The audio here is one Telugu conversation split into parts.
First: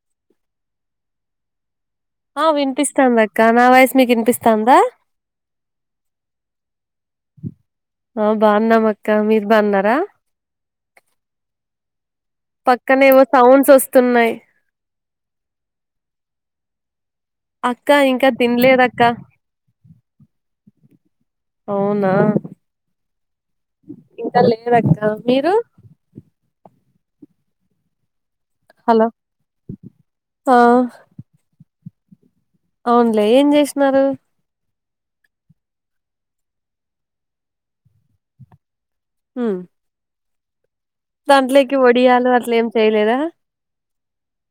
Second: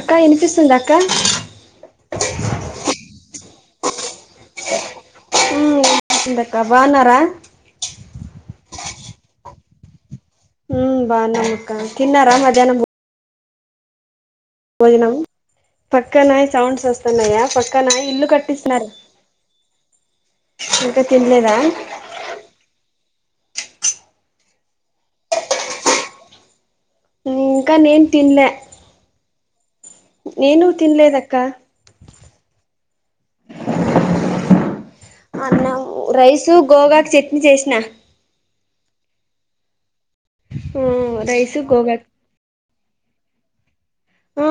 అక్క వినిపిస్తుందా అక్క ఆ వినిపిస్తంది అక్క నా వాయిస్ మీకు వినిపిస్తందా దక్క బాగున్నారా ఆ బాగున్నామక్క మీరు బాన్నారా ఉమ్మ్ బాగున్నాం అక్క తిన్నారా మధహ్నం పక్కనేవో సౌండ్స్ వస్తున్నాయి భోజనం పక్కన సౌండ్స్ వస్తున్నాయా పక్కన అక్క ఇల్లు ఇంకా కట్టిస్తున్నారు తినలేదక్క ఇంకా తినలేదా అవునా ఇంకా లేదక్క మీరు ఇంకా నేను తినలె హలో ఆ నేను తిన్లేదక్క అవునులే ఏం చేసినారు అన్నం రైస్ గోగాకు చట్నీ చేసిన ఉమ్మ్ ఉమ్ రైసు దంట్లోకి గోగాకు ఒడియాలు అట్లెం చేయలేదా ఆ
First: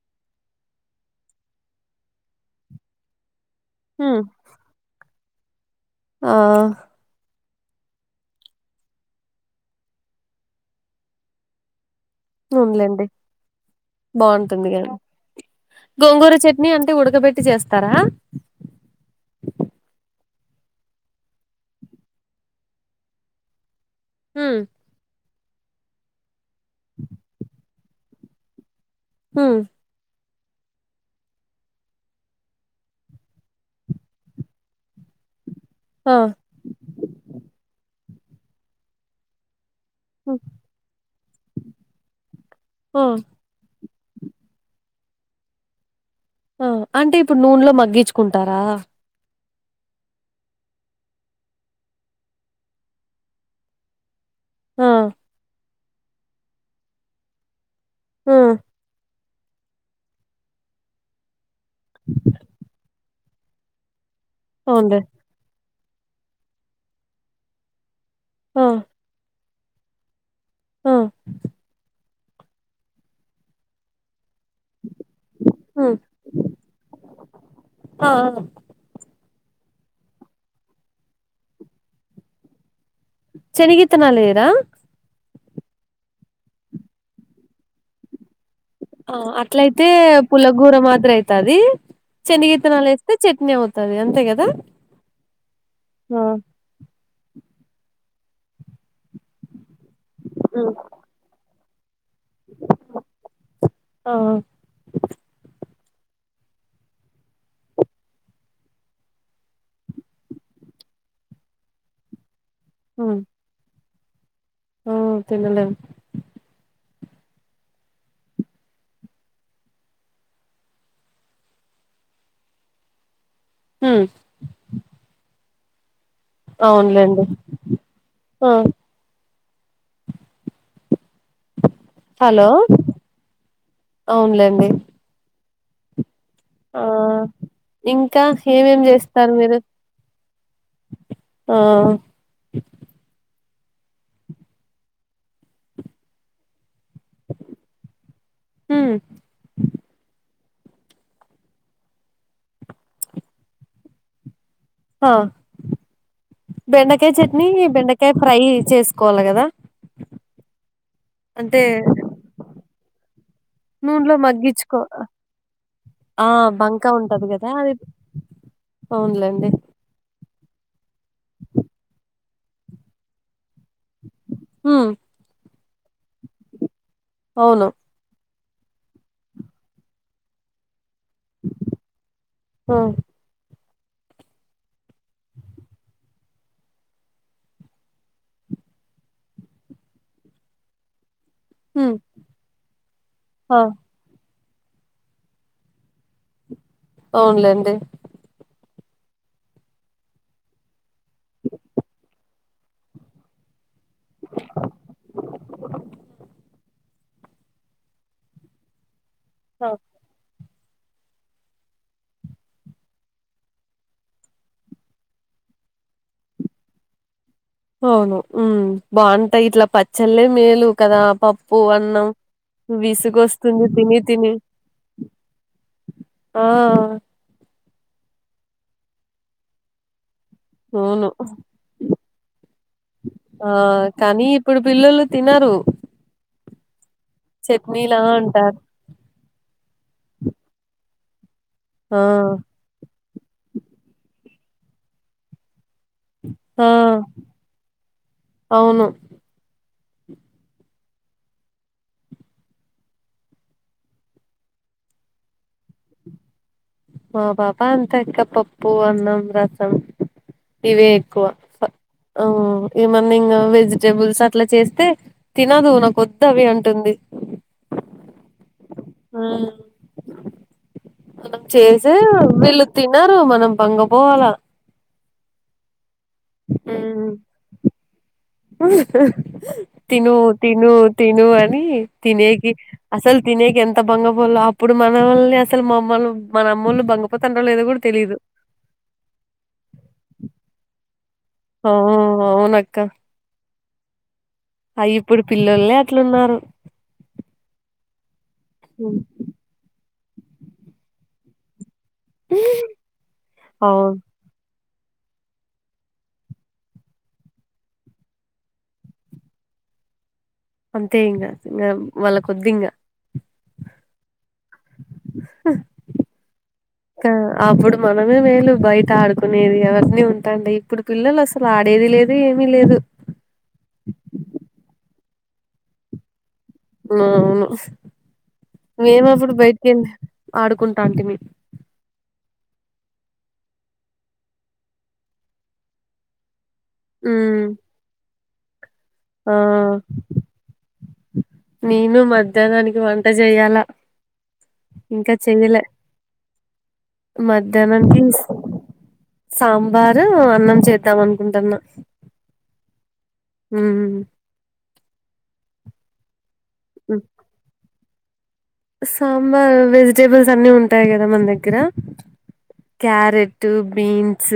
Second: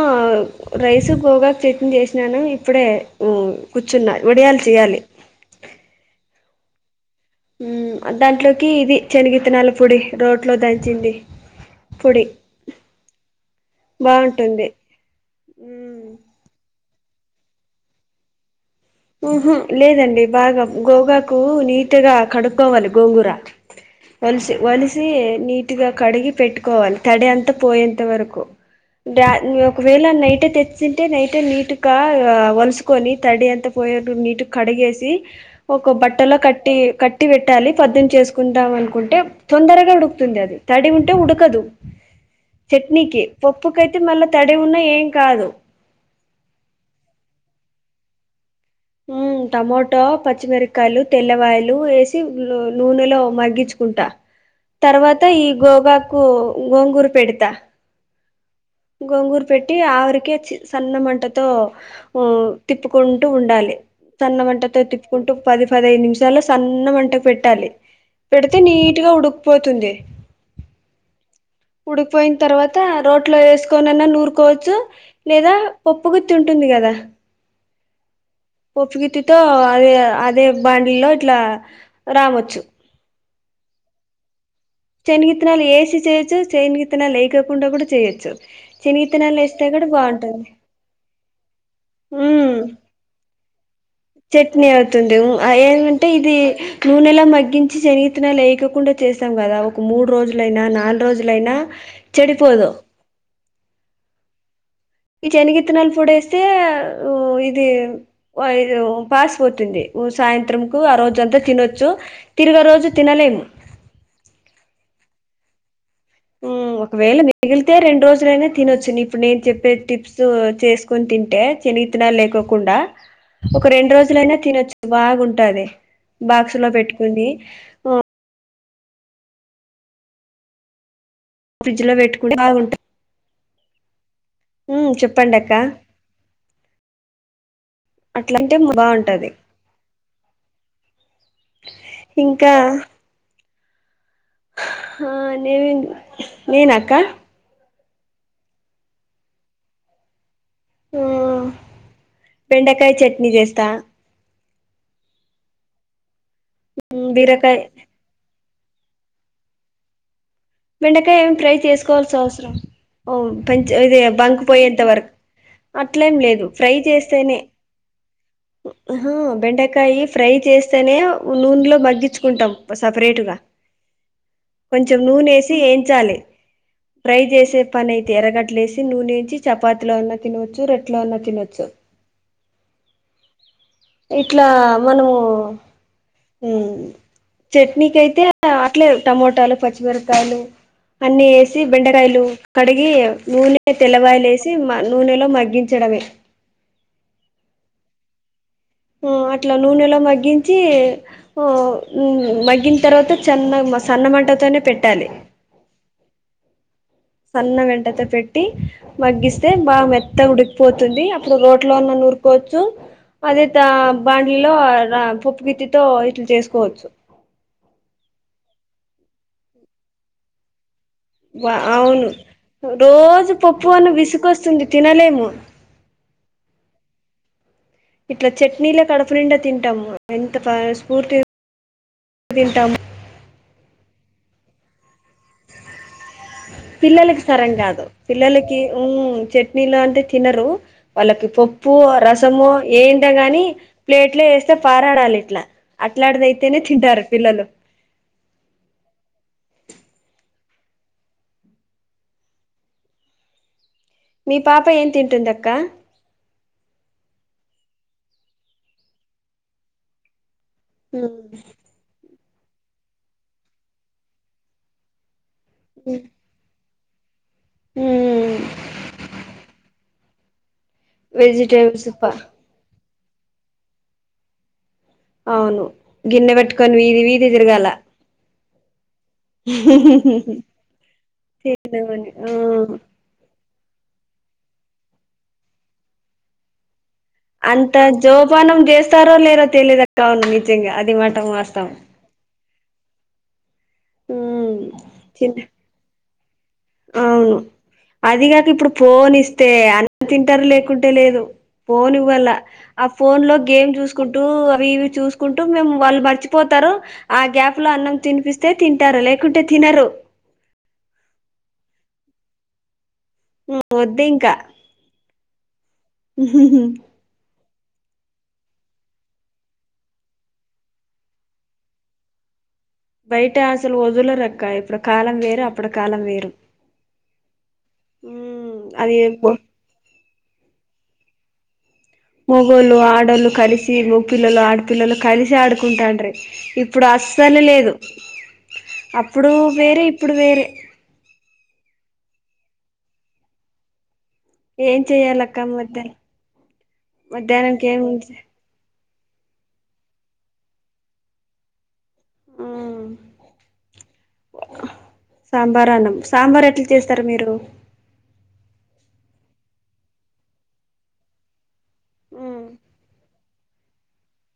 రైస్ గోగాకు చట్ని చేసినాను ఇప్పుడే ఉమ్మ్ కూర్చున్నా ఉమ్ వడియాలు చేయాలి ఆ ఉమ్మ్ దాంట్లోకి ఇది శనిగిత్తనాల పొడి రోట్లో దంచింది పొడి అవునులేండి బాగుంటుంది కానీ గోంగూర చట్నీ అంటే ఉడకబెట్టి చేస్తారా ఉహు లేదండి బాగా గోగాకు నీటుగా కడుక్కోవాలి గోంగూర అ వలిసి ఉమ్ వలిసి నీట్గా కడిగి పెట్టుకోవాలి తడి అంతా పోయేంత వరకు డా ఉమ్ ఒకవేళ నైటే తెచ్చింటే నైటే నీటుగా వలుసుకొని తడి అంత పొయ్యేట్టు నీటిగ్ కడిగేసి ఒక ఆ బట్టలో కట్టి క ట్టి పెట్టాలి పద్దున్ చేసుకుంటం అనుకుంటే తొందరగా ఉడ్ తుంది ఉమ్, అది తడి ఉంటే ఉడకదు ఆ చట్నీకి పప్పుకైతే మళ్ళా తడి ఉన్నా ఏం కాదు ఆ అంటే ఇప్పుడు నూనెలో మగ్గించుకుంటారా ఉమ్ టమోటా, పచ్చిమిరకాయలు తెల్లవాయలు వేసి నూల్ నూనెలో మగ్గించుకుంటా ఆ తర్వాత ఈ గోగాకు గోంగూరు పెడతా హ్మ్మ్ గొంగూరు పెట్టి ఆవిరికే సన్న మంటతో ఉమ్ తిప్పుకుం టు ఉండాలి సన్నమంటతో అవునులే తిప్పుకుంట ట్టు పది పదహైదు నిమిషాల్లో సన్న మంటకు పెట్టాలి పెడితే ఆ నీట్గా ఉడిక్పోతుంది ఆ ఉడిపోయిన తర్వాత రోట్లో వేసుకోనిన్నా నూరుకోవచ్చు లేదా పప్పు గుత్తి ఉంటుంది కదా ఆ పప్పుగుత్తితో అదే అదే బాండిలో ఇట్లా రావొచ్చు శనిగిత్తానాలు వేయిరా చెనిగిత్తనాలు ఏసి చేయిచ్చు చెనిగిత్తనాల ఎయికోకుండా ఉండ కూడా చేయచ్చు చెనిగిత్తనాలు వేస్తే అట్లయితే కూడా బాగుంటుంది పుల్లగూర హ స్తే చట్నీ అవుతది అంతే కదా చట్నీ అవుతుంది ఉ ఏధంటే ఆ ఇది నూనెలో మగ్గించి సనగిత్తనలు లేయకోకుండా చేసం కదా ఒక మూడు రోజులైనా నాలుగు రోజులయినా చెడిపోదు ఆ ఈ చెనిగిత్తనాల పొడి వేస్తే ఇది ఉ పాస్ పోతుంది ఓ సాయంత్రం కు ఆ రోజు అంతా తినొచ్చు తిరగ రోజు తినలేము ఉమ్ తినలేం ఉమ్ ఒకవేళ మిగిలితే రెండు రోజులైనా తినొచ్చు ఇప్పుడు నేను చెప్పే టిప్స్ చేస్ కొని తింటే చనిగిత్తనాలు లేకోకుండా ఒక రెండు రోజులైనా తినొచ్చు బాగుంటాది బాక్స్ లో అవునులేండి పెట్టుకుని ఆ ఫ్రిడ్జ్ లో పెట్టుకుంటే హలో బాగుంటది అవునులేండి పండక్క ఆ ఇంకా అట్లాంటే ఏమేం బాగుంటది చేస్తారు మీరు ఆ ఇంకా ఆహా నేనె నేనా అక్క ఉమ్ ఉమ్ బెండకాయ చట్నీ చేస్తా హా బెండకాయ చట్నీ బీరకాయ బెండకా అంటే ఫ్రై చేసుకోవాల్ల కదా బెండకాయ ఏమి ఫ్రై అంటే చేసుకోవాల్సి అవసరం ఓ ఇది నూనెలో బంక్ మగ్గించుకో పోయేంత వరకు అట్లేం ఆ లేదు ఫ్రై బంక ఉంటది చేస్తేనే కదా అది ఉహ్ అవునులేండి బెండకాయి ఫ్రై చేస్తేనే నూనెలో మగ్గించుకుంటాం సపరేట్గా కొంచెం నూనె వేసి వేయించాలి ఫ్రై చేసే అవును పని అయితే తిరగట్లేసి నూనె ఏంచి చపాతిలో ఉన్నా తినవచ్చు రోట్లో అన్న తి తినొచ్చు ఆ ఇట్లా మనము ఉ చట్నీకి అయితే అట్లే టమోటాలు పచ్చిమిరప కాయలు అన్ని వేసి హ్మ్ బెండకాయలు కడిగి ఆ నూనె తెల్లవాయలు వేసి సి నూనెలో మగ్గించడమే అవున్ లే అండి ఉ అట్లా నూనెలా మగ్గించి ఉ ఆ మగ్గిన తర్వాత చన్న గా సన్నమంటతోనే పెట్టాలి సన్న వెంటతో పెట్టి మగ్గిస్తే ఆ! బాగా మెత్త త్త ఉడికిపోతుంది ఆ టైటిల్పై అప్పుడు రోట్లో లో అన్న నూరుకోవచ్చు పది త బండ్లో రా పప్పు గిత్తితో ఇట్లా చేసుకోవచ్చు అవును ఉమ్ బాగుంటాయి ఇట్ల పచ్చళ్లే మేలు కదా పప్పు అన్నం అవును రోజు విసుగోస్తుంది పప్పు అన్న తిని తిని విసుకొస్తుంది తినలేము ఆ ఇట్ల చట్నీలో కడుపు నిండా తింటాము ఎంత అవును మనస్ఫూర్తి గా తింటాము ఆ కానీ ఇప్పుడు పిల్లలు తినరు పిల్లలకి సరం కాదు చట్నీలా పిల్లలకి అంటారు ఉ చట్నీలో అంటే తినరు వాళ్ళకి పప్పు ఆ రసము ఏంటో గాని ప్లేట్లో వేస్తే పారాడాలి ఇట్ల అట్లాంటిది అయితేనే ఆ తింటారు పిల్లలు అవును మీ పాప ఏం తింటుంది అక్క మా పాప అంతె ఇంక పప్పు అన్నం రసం ఇవే ఎక్కువ ఏమన్న ఇంక వెజిటబుల్స్ అట్లా చేస్తే తినదు నాకు వద్దు అవి అంటుంది హు ఆ మనం వెజిటేబుల్స్ చేసే ప వీళ్ళు తినరు మనం బంగపోవాల అవును గిన్నె పెట్టుకొని వీధి వీధి తిరగాల తిను తిను తెను అని తిందామని ఆ తినేకి అసలు తినేకె ఎంత బంగపోలో అప్పుడు మన వాల్ని అసలు మా అమ్మలు మన అమ్మలు బంగ అంత జోపానం చేస్తారో లేదో తెలియదు కావును నిజంగా అది మాట మస్తు ఓ అవును అక్క మ్ అ ఇప్పుడు పిల్లల్లే అట్లున్నారు అవును అదిగాక ఇప్పుడు పోలిస్ తె అన్ని తింటారు లేకుంటే లేదు ఫోన్ వల్ల ఆ ఫోన్ లో గేమ్ అవును చూసుకుం టూ అవి ఇవి చూసుకుంటూ మేము వాళ్ళు మర్చిపోతారు ఆ గ్యాప్ లో అన్నం తినిపిస్తే తింటారు లేకుంటే తినరు అంతే ఇంగ ఇంగ వాళ్ళక్ ఒద్దు ఇంకా హు వద్దు ఇంక ఆ అప్పుడు మనమే మేలు బయట ఆడుకునేది అవన్ని ఉంటాండే ఇప్పుడు పిల్లలస్ అసల్ ఆడేది లేదు ఏమీ లేదు. బయట అసలు వదులరక్క ఇప్పుడ్ కాలం వేరు అప్పుడు కాలం వేరు అవునవును ఉమ్ అది మేం అప్పుడు బయటికెళ్ ఆడుకుంటాంటిమి మొగోళ్ళు, ఆడళ్ళు కలిసి మొగ పిల్లలు ఆడపిల్లలు కలిసి ఆడుకుంటాండ్రి ఇప్ ఇప్పుడ్ అస్సల్ ఉమ్ లేదు. అప్పుడు ఆ వేరే ఇప్పుడు వేరే నేను మధ్యాహ్నానికి వంట చేయాలా ఏం ఇంక చెయ్యాలక్క చెయ్యలె మధ్యాహ్నం మధ్యాహ్నంకి ఏం మధ్యాహ్ననానికీస్ సాంబార్, అన్నం చేద్దాం అనుకుంటన్నా. మ్ సాంబార్ అన్నం సాంబార్ ఎట్లా చేస్తార్ మీరు? సాంబార్ వెజిటేబుల్స్ అన్ని ఉంటాయి గదా మన దగ్గర మ్మ్ క్యారెట్, బీన్స్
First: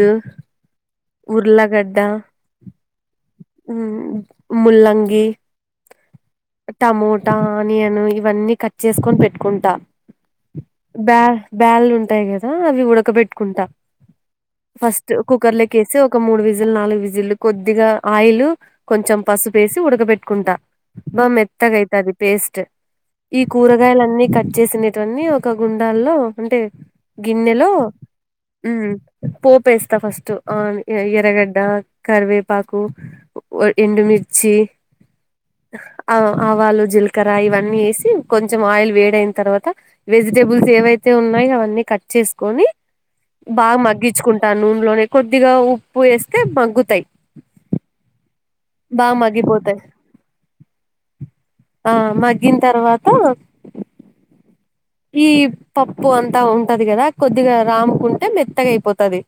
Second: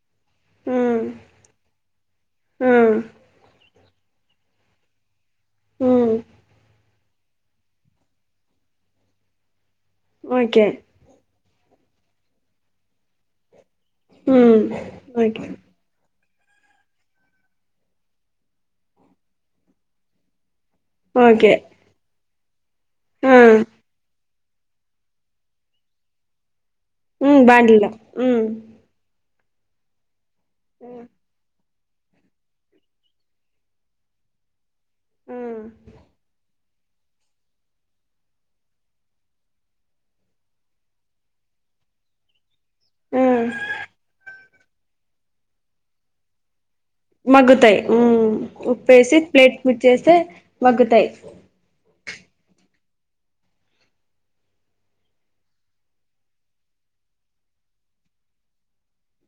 మ్ ఉర్లగడ్డ, ముల్లంగి మ్ టమోటా, ఆనియన్ ఇవన్నీ కట్ చేస్కోన్ పెట్కుంట. ఓకే బ్యా బ్యాలుంటయి గదా అవి ఉడకబెట్టుకుంట మ్మ్ ఫస్ట్ ఓకే కుక్కర్ల కేసి ఒక మూడు విజిల్ నాలుగు విజిలు కొద్దిగా ఆయిల్ కొంచం పసుపేసి ఉడక పెట్టుకుంట. బా ఓకే మెత్తగైతాది పేస్ట్ ఈ మ్మ్ కూరగాయలన్ని కట్ చేసినటన్నీ ఒక్క గుండాల్లో అంటే మ్మ్ గిన్నెలో బాండిలో మ్మ్ పోపేస్త ఫస్ట్ ఆన్ ఎ ఎరగడ్డ కరివేపాకు, ఒ ఎండుమిర్చీ మ్మ్ ఆ ఆవాలు, జిల్ కర ఇవన్నీ ఏసి కొంచం ఆయిల్ వేడైన్ తర్వాత వెజిటబుల్స్ ఏవైతే ఉన్నాయి అవన్నీ కట్ చేస్కోని మ్మ్ బాగా మగ్గిచ్కుంటాను నూన్లోనే కొద్దిగా ఉప్పు ఏస్తే మగ్గుతయి. మగ్గుతయి మ్ ఉప్పేసి ప్లేట్ మగ్గిపోతాయి మీద్ చేస్తే మగ్గుతయి. ఆ మగ్గిన్ తర్వాత ఈ పప్పు అంతా ఉంటది గదా కొద్దిగా రాంకుంటే మెత్తగైపోతది.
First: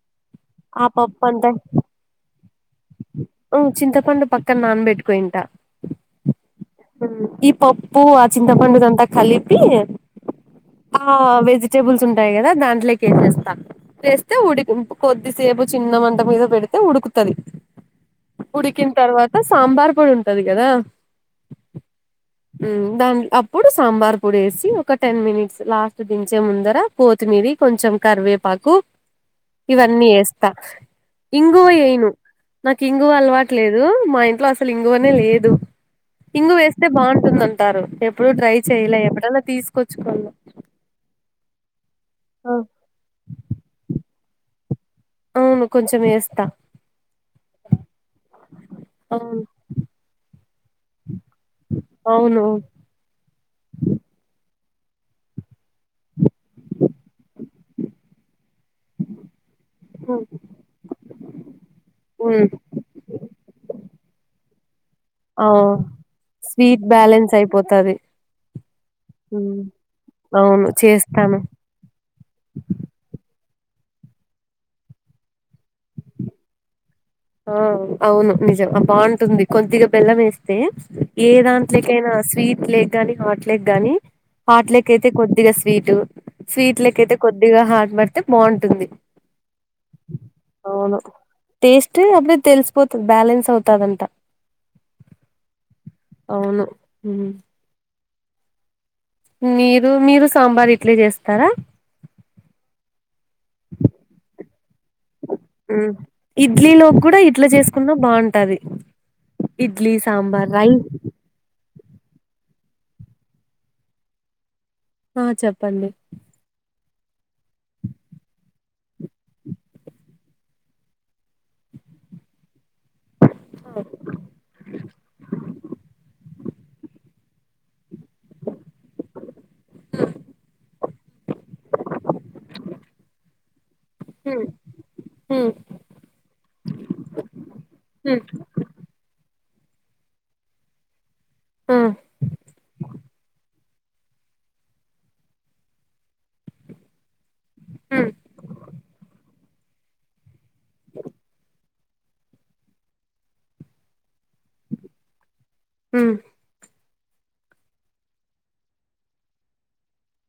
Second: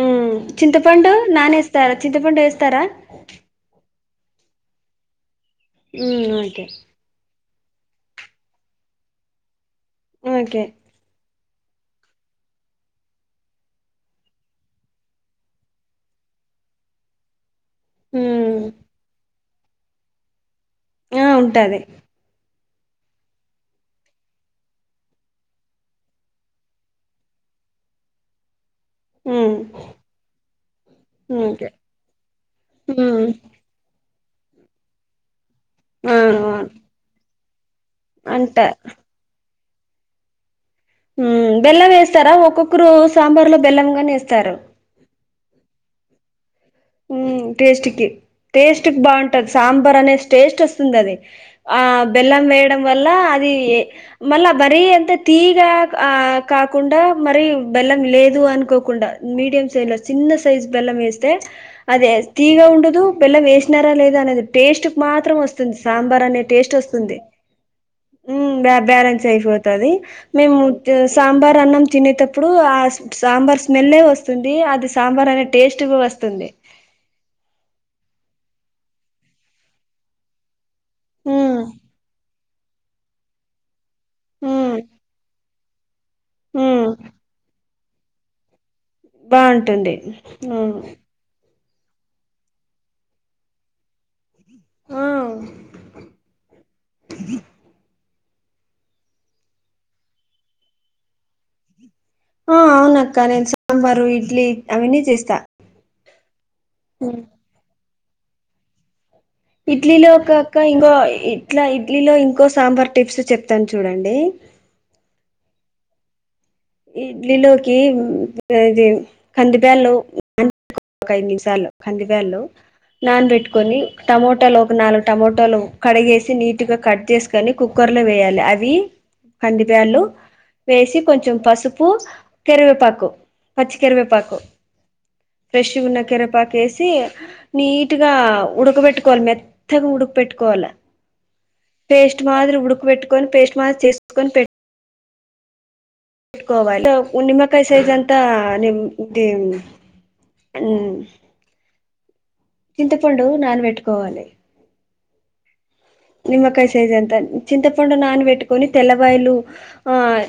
ఉమ్ చింతపండు నానేస్తారా చింతపండు ఏస్తారా? మ్ చింతపండు పక్కన్ నానబెట్టుకోయింట మ్ ఓకే ఈ పప్పు ఆ చింతపండుదంతా కలిపి ఓకే. ఆ వెజిటేబుల్స్ ఉంటాయి గదా దాంట్లోకేసేస్తా. వేస్తే ఉడి కొద్దిసేపు చిన్న మంట మీద పెడితే ఉడుకుతది. మ్మ్ ఉడికిన్ తర్వాత సాంబార్ పొడి ఉంటది గదా యా ఉంటాది. మ్ దాన్ అప్పుడు సాంబార్ పొడి ఏసి ఒక టెన్ మినిట్స్ లాస్ట్ దించే ముందర కోతిమీరి కొంచం కరివేపాకు ఉమ్ ఇవన్నీ ఏస్త. ఇంగువ ఓకే ఏయిను నాకు ఇంగువ ఉమ్ అలవాటులేదు. మా ఇంట్లో అస అసలు ఇంగువ అనే లేదు ఆ ఆ ఇంగువ వేస్తే బావుంటుందంటారు. ఎప్పుడు ట్రై అంట చేయలే ఎప్పుడైనా తీసుకొచ్చుకొవాళ మ్ బెల్లం వేస్తారా ఒక్కొక్కరు సాంబార్ లో బెల్లం గానే వేస్తారు. అవును కొంచెం వేస్తా మ్ టేస్ట్కి టేస్ట్ కి అవును బావుంటది సాంబార్ అనే టేస్ట్ వస్తుంది అది ఆ అవును బెల్లం వేయడం. వల్ల అది మళ్ళా వరి అంత తీయగా ఆ కాకుండా మరి బెల్లం లేదు అనుకోకుండా మీడియం సైజ్ లో చిన్న సైజ్ బెల్లం వెస్తే అదే ఉమ్ తీయగ ఉండదు. బెల్లం వేసినారా లేదా అనేది టేస్ట్ మాత్రం ఆ వస్తుంది సాంబార్ అనే టేస్ట్ స్వీట్ వస్తుంది. బ్యాలెన్స్ అయిపోతది మ్ బే బ్యాలెన్స్ ఉమ్, అయిపోతది మేము అవును చేస్తాను సాంబార్ అన్నం తిన్నె తప్పు ఇప్పుడు ఆ సాంబార్ స్మెల్ వస్తుంది. అది సాంబార్ అనే టేస్ట్ కు వస్తుంది. ఆ అవును నిజం బావుంటుంది కొద్దిగా బెల్లం వేస్తే ఏ హ్మ్ దాంట్లోకైనా స్వీట్ లెగ్గానీ, హాట్ లెగ్గానీ హ్మ్ హాట్లకైతే కొద్దిగా స్వీటు, హ్మ్ స్వీట్లకైతే కొద్దిగా హాట్ పడితే బావుంటుంది. బావుంటుంది నవును టేస్ట్ అప్పుడే తెలిసిపోతుంది బ్యాలెన్స్ అవుతదంటా ఆ అవును ఉ మీరు మీరు సాంబార్ ఇట్లే చేస్తారా? ఆ అవునక్క నేను సాంబారు ఇడ్లీ అవన్నీ చేస్తా కున్నా బావుంటాది ఇడ్లీలో కాక ఇంకో ఇట్లా ఇడ్లీలో ఇంకో సాంబార్ టిప్స్ చెప్తాను చూడండి. ఆ చెప్పండి ఇడ్లీలోకి ఇది కందిబేల్లు ఒక ఐదు నిమిషాలు కందిబేళ్లు నాన్ పెట్టుకొని టమోటాలు ఒక నాలుగు టమోటాలు కడిగేసి నీట్ గా కట్ చేసు కని కుక్కర్ లో వేయాలి అవి కందిబేళ్లు వేసి కొంచెం పసు పు కరివెపాకు పచ్చి కరివెపాకు ఉమ్ ఉమ్ ఫ్రెష్గా ఉన్న కరవెపాకు వేసి నీటుగా ఉమ్ ఉడక్బ పెట్టుకోవాలి మెత్తగా ఉడుక పెట్టుకోవాల ఉమ్ పేస్ట్ మాదిరి ఉడుక్బెట్టుకని పేస్ట్ మా చేసుకొని పెట్ కోవాలి నిమ్మకాయ సైజ్ ఉమ్ అంతా నిమ్ దివ్ అన్ చింతపండు నానపెట్టుకోవాలి. హ నిమ్మకాయ సైజ్ అంత చింతపండు నాన పెట్టుకొని తెల్లవాయలు ఆయ్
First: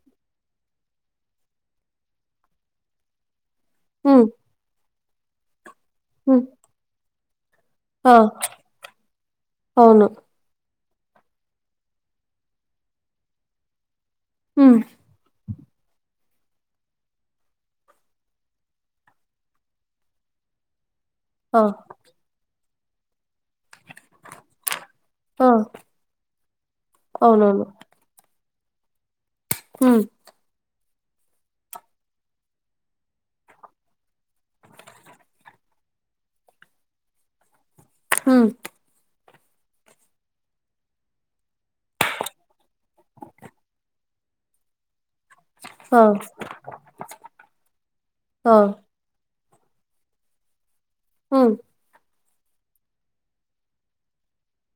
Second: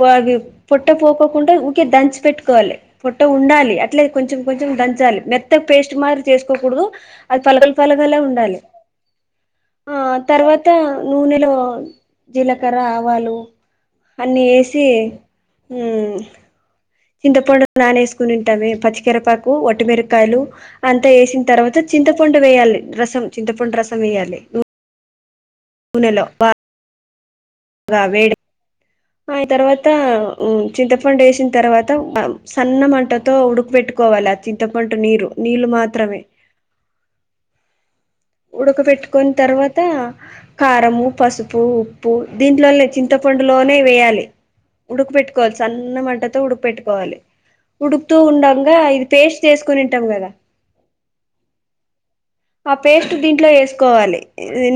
పోవి పొట్ట పోకోకుండా ఊకే దంచి పెట్టుకోవాలి పొట్ట ఉండాలి. అట్లే ఉమ్ ఉమ్ కొంచెం కొంచెం దంచాలి మెత్త పేస్ట్ మాత్ర ఉమ్ చేసుకోకూడదు అది పలగలు ఆ పలగలే ఉండాలి. ఆ అవును తర్వాత నూనెలో జీలకర్ర, ఆవాలు అన్నీ హ్మ్ వేసి మ్ చింతపండు నానే వేసుకుని ఉంటాము పచ్చికరేపాకు, వట్టిమిరకాయలు అంతా వేసిన ఆ తర్వాత చింతపండు వేయాలి. రసం చింతపండు రసం వేయ్యాలి. ఆ పూణేలో బా అవునవును అబ్బా వేడి ఆ తర్వాత హ్మ్ ఓ చింతపండు వేసిన తర్వాత సన్న మంటతో ఉడుకుపెట్టుకోవాలి ఆ చింతపండు నీరు నీళ్ళు మాత్రమే హా ఉడక పెట్టుకుని తర్వాత కారము పసుపు ఉప్పు దీంట్లోనే చింతపండులోనే వేయాలి ఉడక పెెట్టుకోవాలి సన్న ఆ మంటతో ఉడక పెెట్టుకోవాలి ఉడుకుతూ ఆ ఉండగా ఇది పేస్ట్ చేసుకుని ఉంటాం కదా అవును ఆ పేస్ట్ దీంట్లో ఏసుకోవాలి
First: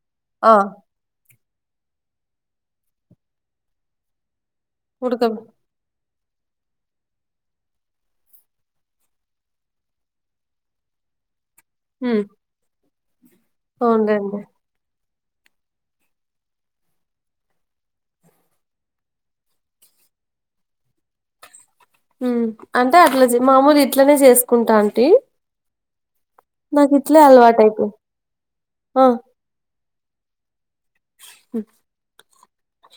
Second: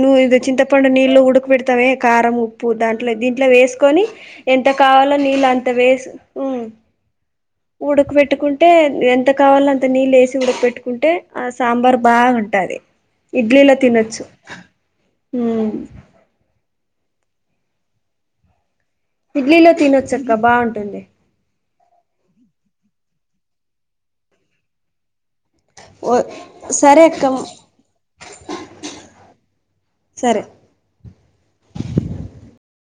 నువ్వు ఇదో ఆ చింతపండు నీళ్ళలు ఉడక పెడతా వే కారం ఉప్పు దాంట్లో దీంట్లో వేసుకొని ఎంత కావాలో ఉడక నీళ్ళు అంత వేసి ఉ ఉడకపెట్టుకుంటే ఎంత కావాలో అంత నీళ్లుఏసి ఉడకబెట్టుకుంటే ఆ సాంబార్ హ్మ్ బాగాంటుంది ఇడ్లీలో తినొచ్చు అవునులెండి. ఉ ఇడ్లీలో తినొచ్చక్క బావుంటుంది ఉ అంటే చేయము మామూలు ఇట్లనే చేసుకుంటా ఉంటి ఓయ్ సరే అక్క అలవాటయిపోయి సరే హా [inaudible]